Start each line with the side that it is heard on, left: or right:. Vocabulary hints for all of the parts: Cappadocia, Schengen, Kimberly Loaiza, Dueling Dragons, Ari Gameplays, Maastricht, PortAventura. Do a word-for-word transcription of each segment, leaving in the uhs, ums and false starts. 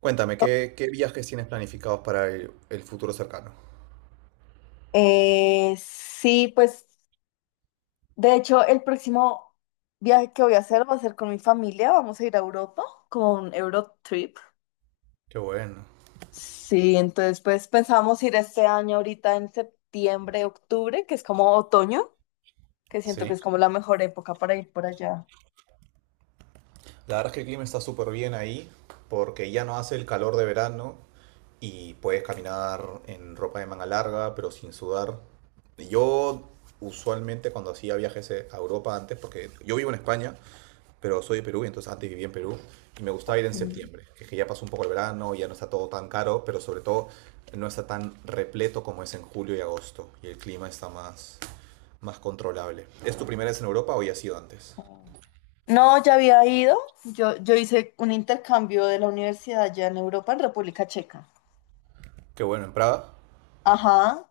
right: Cuéntame, ¿qué, qué viajes tienes planificados para el, el futuro cercano?
left: Eh, sí, pues de hecho el próximo viaje que voy a hacer va a ser con mi familia, vamos a ir a Europa con un Eurotrip.
right: Qué bueno,
left: Sí, entonces pues pensamos ir este año ahorita en septiembre, octubre, que es como otoño, que siento que
right: sí.
left: es como la mejor época para ir por allá.
right: La verdad es que el clima está súper bien ahí porque ya no hace el calor de verano y puedes caminar en ropa de manga larga pero sin sudar. Yo usualmente cuando hacía viajes eh, a Europa antes, porque yo vivo en España, pero soy de Perú, y entonces antes vivía en Perú y me gustaba ir en
left: Mm.
right: septiembre, que es que ya pasó un poco el verano, ya no está todo tan caro, pero sobre todo no está tan repleto como es en julio y agosto y el clima está más... más controlable. ¿Es tu primera vez en Europa o ya ha sido antes?
left: No, ya había ido. Yo, yo hice un intercambio de la universidad allá en Europa, en República Checa.
right: Qué bueno, en Praga.
left: Ajá.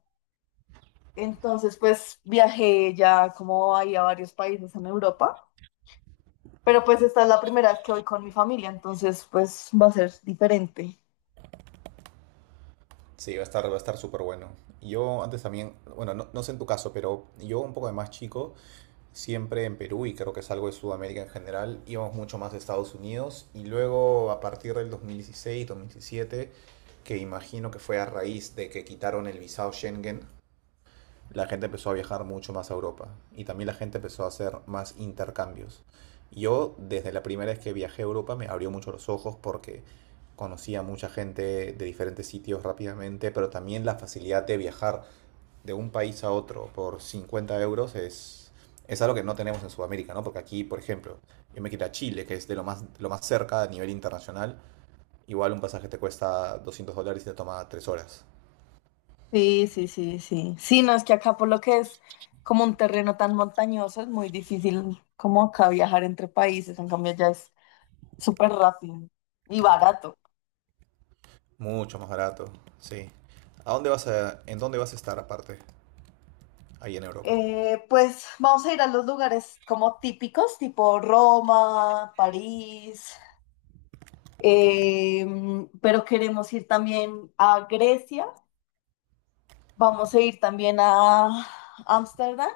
left: Entonces, pues viajé ya como ahí a varios países en Europa. Pero pues esta es la primera vez que voy con mi familia, entonces pues va a ser diferente.
right: Sí, va a estar, va a estar súper bueno. Yo antes también, bueno, no, no sé en tu caso, pero yo un poco de más chico, siempre en Perú y creo que es algo de Sudamérica en general, íbamos mucho más a Estados Unidos y luego a partir del dos mil dieciséis, dos mil diecisiete, que imagino que fue a raíz de que quitaron el visado Schengen, la gente empezó a viajar mucho más a Europa y también la gente empezó a hacer más intercambios. Yo, desde la primera vez que viajé a Europa, me abrió mucho los ojos porque conocía a mucha gente de diferentes sitios rápidamente, pero también la facilidad de viajar de un país a otro por cincuenta euros es, es algo que no tenemos en Sudamérica, ¿no? Porque aquí, por ejemplo, yo me quito a Chile, que es de lo más, lo más cerca a nivel internacional, igual un pasaje te cuesta doscientos dólares y te toma tres horas.
left: Sí, sí, sí, sí. Sí, no es que acá por lo que es como un terreno tan montañoso, es muy difícil como acá viajar entre países. En cambio, ya es súper rápido y barato.
right: Mucho más barato, sí. ¿A dónde vas a, en dónde vas a estar aparte? Ahí en Europa.
left: Eh, pues vamos a ir a los lugares como típicos, tipo Roma, París, eh, pero queremos ir también a Grecia, vamos a ir también a Ámsterdam,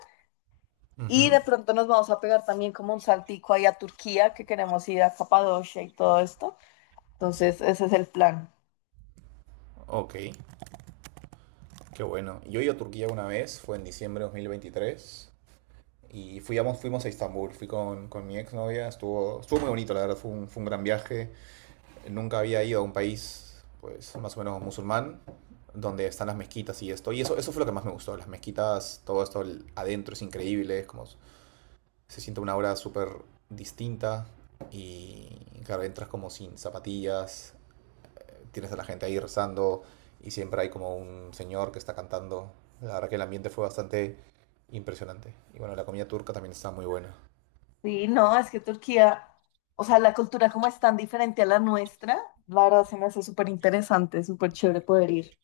left: y
right: Ujú.
left: de pronto nos vamos a pegar también como un saltico ahí a Turquía, que queremos ir a Capadocia y todo esto. Entonces, ese es el plan.
right: Ok, qué bueno. Yo he ido a Turquía una vez, fue en diciembre de dos mil veintitrés, y fuimos, fuimos a Estambul, fui con, con mi exnovia, estuvo, estuvo muy bonito, la verdad, fue un, fue un gran viaje. Nunca había ido a un país, pues, más o menos musulmán, donde están las mezquitas y esto, y eso, eso fue lo que más me gustó, las mezquitas, todo esto el- adentro es increíble, es como se siente una aura súper distinta y claro, entras como sin zapatillas, tienes a la gente ahí rezando y siempre hay como un señor que está cantando. La verdad que el ambiente fue bastante impresionante. Y bueno, la comida turca también está muy buena.
left: Sí, no, es que Turquía, o sea, la cultura como es tan diferente a la nuestra, la verdad se me hace súper interesante, súper chévere poder ir.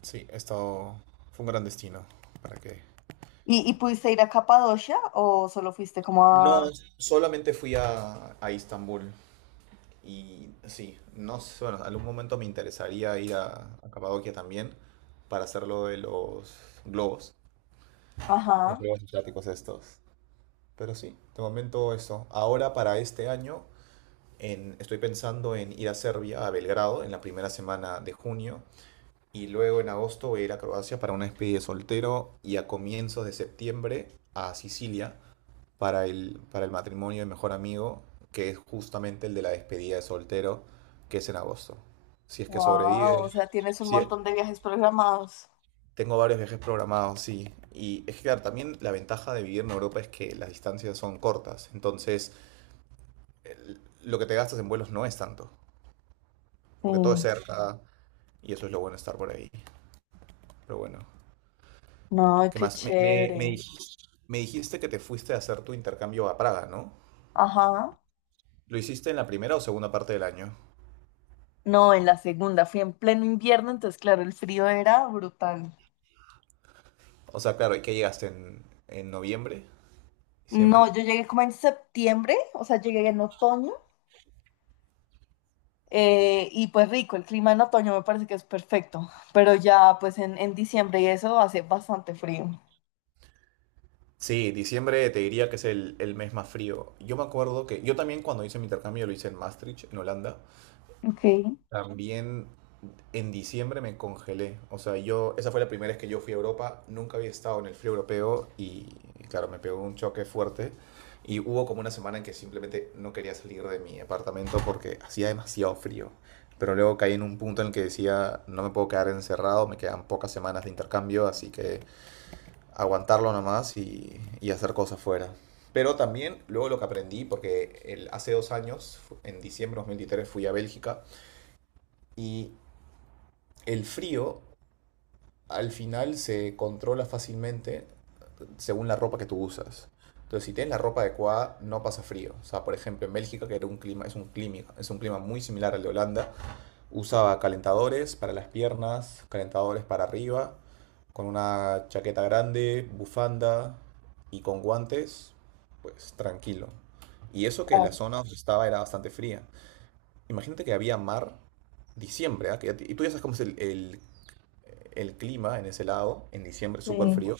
right: Sí, esto fue un gran destino. ¿Para qué
left: ¿Y, y pudiste ir a Capadocia o solo fuiste como
right: No,
left: a...
right: solamente fui a, a Istambul. Y sí, no sé, bueno, algún momento me interesaría ir a, a Capadocia también para hacerlo de los globos. Los
left: Ajá,
right: juegos asiáticos estos. Pero sí, de momento eso. Ahora para este año en- estoy pensando en ir a Serbia, a Belgrado, en la primera semana de junio. Y luego en agosto voy a ir a Croacia para una despedida de soltero y a comienzos de septiembre a Sicilia para el, para el matrimonio de mejor amigo, que es justamente el de la despedida de soltero, que es en agosto. Si es que
left: wow,
right: sobrevive,
left: o sea, tienes un
right: si,
left: montón de viajes programados.
right: tengo varios viajes programados, sí. Y es que, claro, también la ventaja de vivir en Europa es que las distancias son cortas. Entonces, el- lo que te gastas en vuelos no es tanto,
left: Sí,
right: porque todo es cerca y eso es lo bueno de estar por ahí. Pero bueno,
left: no,
right: ¿qué
left: qué
right: más? Me, me-
left: chévere.
right: me dij- me dijiste que te fuiste a hacer tu intercambio a Praga, ¿no?
left: Ajá.
right: ¿Lo hiciste en la primera o segunda parte del año?
left: No, en la segunda fui en pleno invierno, entonces claro, el frío era brutal.
right: O sea, claro, ¿y qué llegaste en, en noviembre?
left: No,
right: ¿Diciembre?
left: yo llegué como en septiembre, o sea, llegué en otoño, eh, y pues rico, el clima en otoño me parece que es perfecto, pero ya pues en, en diciembre y eso hace bastante frío.
right: Sí, diciembre te diría que es el, el mes más frío. Yo me acuerdo que yo también cuando hice mi intercambio lo hice en Maastricht, en Holanda.
left: Ok,
right: También en diciembre me congelé. O sea, yo, esa fue la primera vez que yo fui a Europa. Nunca había estado en el frío europeo y, claro, me pegó un choque fuerte. Y hubo como una semana en que simplemente no quería salir de mi apartamento porque hacía demasiado frío. Pero luego caí en un punto en el que decía, no me puedo quedar encerrado, me quedan pocas semanas de intercambio, así que aguantarlo nomás y, y hacer cosas fuera. Pero también luego lo que aprendí, porque el, hace dos años, fu- en diciembre de dos mil veintitrés, fui a Bélgica y el frío al final se controla fácilmente según la ropa que tú usas. Entonces, si tienes la ropa adecuada, no pasa frío. O sea, por ejemplo, en Bélgica, que era un clima, es un clima, es un clima muy similar al de Holanda, usaba calentadores para las piernas, calentadores para arriba, con una chaqueta grande, bufanda y con guantes, pues tranquilo. Y eso que la
left: claro.
right: zona donde estaba era bastante fría. Imagínate que había mar diciembre, ¿ah? Que ya te- y tú ya sabes cómo es el, el el clima en ese lado, en diciembre súper
left: Sí.
right: frío,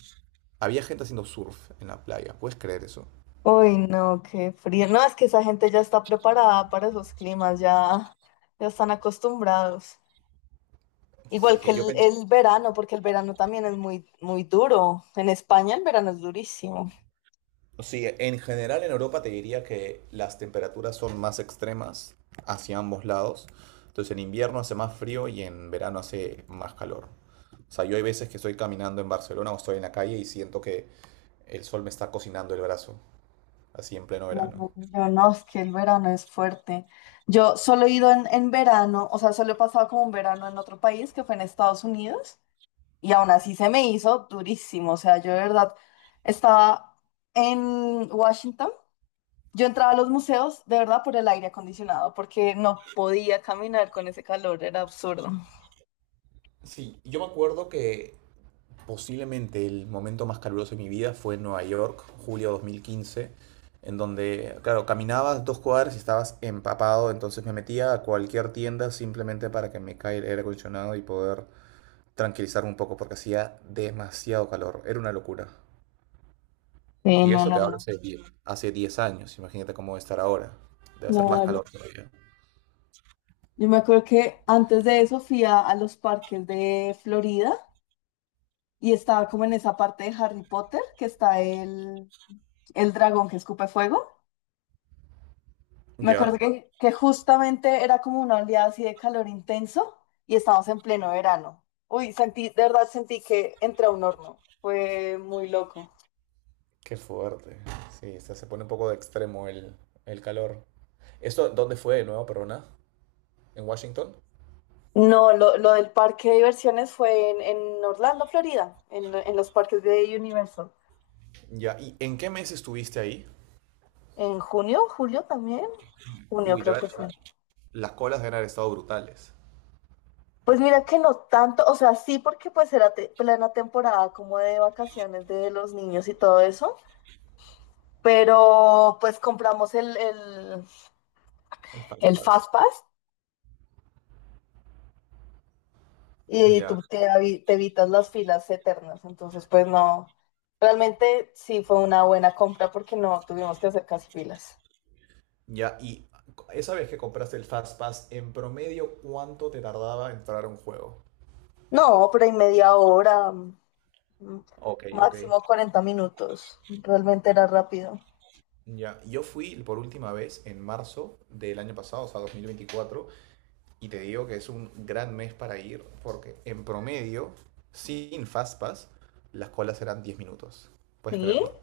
right: había gente haciendo surf en la playa. ¿Puedes creer eso?
left: Uy, no, qué frío. No, es que esa gente ya está preparada para esos climas, ya, ya están acostumbrados. Igual
right: Sí,
left: que
right: que yo
left: el,
right: pens-
left: el verano, porque el verano también es muy, muy duro. En España el verano es durísimo.
right: sí, en general en Europa te diría que las temperaturas son más extremas hacia ambos lados. Entonces en invierno hace más frío y en verano hace más calor. O sea, yo hay veces que estoy caminando en Barcelona o estoy en la calle y siento que el sol me está cocinando el brazo, así en pleno
left: No,
right: verano.
left: yo no, es que el verano es fuerte. Yo solo he ido en, en verano, o sea, solo he pasado como un verano en otro país, que fue en Estados Unidos, y aún así se me hizo durísimo. O sea, yo de verdad estaba en Washington. Yo entraba a los museos de verdad por el aire acondicionado, porque no podía caminar con ese calor, era absurdo.
right: Sí, yo me acuerdo que posiblemente el momento más caluroso de mi vida fue en Nueva York, julio de dos mil quince, en donde, claro, caminabas dos cuadras y estabas empapado, entonces me metía a cualquier tienda simplemente para que me caiga el aire acondicionado y poder tranquilizarme un poco porque hacía demasiado calor, era una locura.
left: Sí,
right: Y
left: no,
right: eso te
left: no,
right: hablo
left: no.
right: hace diez hace diez años, imagínate cómo debe estar ahora, debe hacer más
left: Claro.
right: calor todavía.
left: Yo me acuerdo que antes de eso fui a, a los parques de Florida y estaba como en esa parte de Harry Potter que está el, el dragón que escupe fuego. Me acuerdo
right: ¿Ya?
left: que, que justamente era como una oleada así de calor intenso y estábamos en pleno verano. Uy, sentí, de verdad sentí que entré a un horno. Fue muy loco.
right: Qué fuerte. Sí, o sea, se pone un poco de extremo el, el calor. ¿Esto dónde fue de nuevo, perdona? ¿En Washington?
left: No, lo, lo del parque de diversiones fue en, en Orlando, Florida, en, en los parques de Universal.
right: Ya, ¿y en qué mes estuviste ahí?
left: ¿En junio? ¿Julio también? Junio
right: Uy,
left: creo
right: debe
left: que fue.
right: las colas deben haber estado brutales.
left: Pues mira que no tanto, o sea, sí porque pues era te- plena temporada como de vacaciones de los niños y todo eso, pero pues compramos el, el,
right: El Fast
left: el
right: Pass.
left: Fast Pass y
right: Ya,
left: tú te, avi- te evitas las filas eternas, entonces pues no, realmente sí fue una buena compra porque no tuvimos que hacer casi filas.
right: ya, y esa vez que compraste el Fast Pass, en promedio, ¿cuánto te tardaba entrar a un juego?
left: No, pero en media hora, mm,
right: Ok, ok.
left: máximo cuarenta minutos. Realmente era rápido.
right: Ya, yo fui por última vez en marzo del año pasado, o sea, dos mil veinticuatro y te digo que es un gran mes para ir, porque en promedio, sin Fast Pass, las colas eran diez minutos. ¿Puedes
left: ¿Sí?
right: creerlo?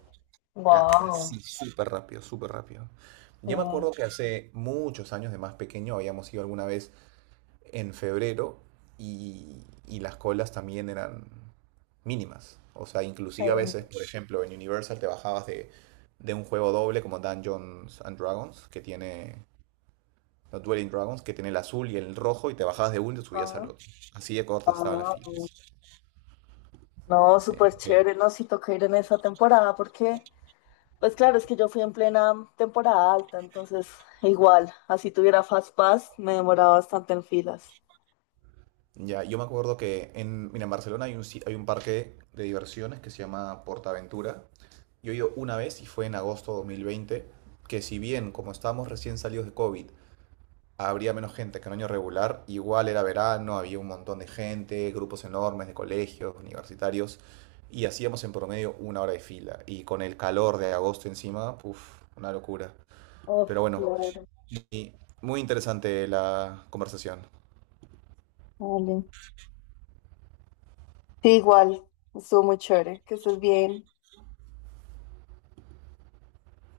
right: Era
left: Wow.
right: así, súper rápido, súper rápido.
left: Eh,
right: Ya me acuerdo que hace muchos años de más pequeño habíamos ido alguna vez en febrero y, y las colas también eran mínimas. O sea, inclusive a veces, por ejemplo, en Universal te bajabas de, de un juego doble como Dungeons and Dragons, que tiene, no, Dueling Dragons, que tiene el azul y el rojo, y te bajabas de uno y te subías
left: ah,
right: al otro. Así de cortas estaban las
left: ah,
right: filas.
left: no,
right: Sí.
left: súper chévere, no, sí toca ir en esa temporada porque, pues claro, es que yo fui en plena temporada alta, entonces igual, así tuviera Fast Pass, me demoraba bastante en filas.
right: Ya, yo me acuerdo que en, mira, en Barcelona hay un, si- hay un parque de diversiones que se llama PortAventura. Yo he ido una vez y fue en agosto de dos mil veinte, que si bien como estábamos recién salidos de COVID, habría menos gente que en año regular, igual era verano, había un montón de gente, grupos enormes de colegios, universitarios, y hacíamos en promedio una hora de fila. Y con el calor de agosto encima, uff, una locura. Pero
left: Uf,
right: bueno,
left: claro.
right: y muy interesante la conversación.
left: Vale. Sí, igual, estuvo muy chévere, que estés bien.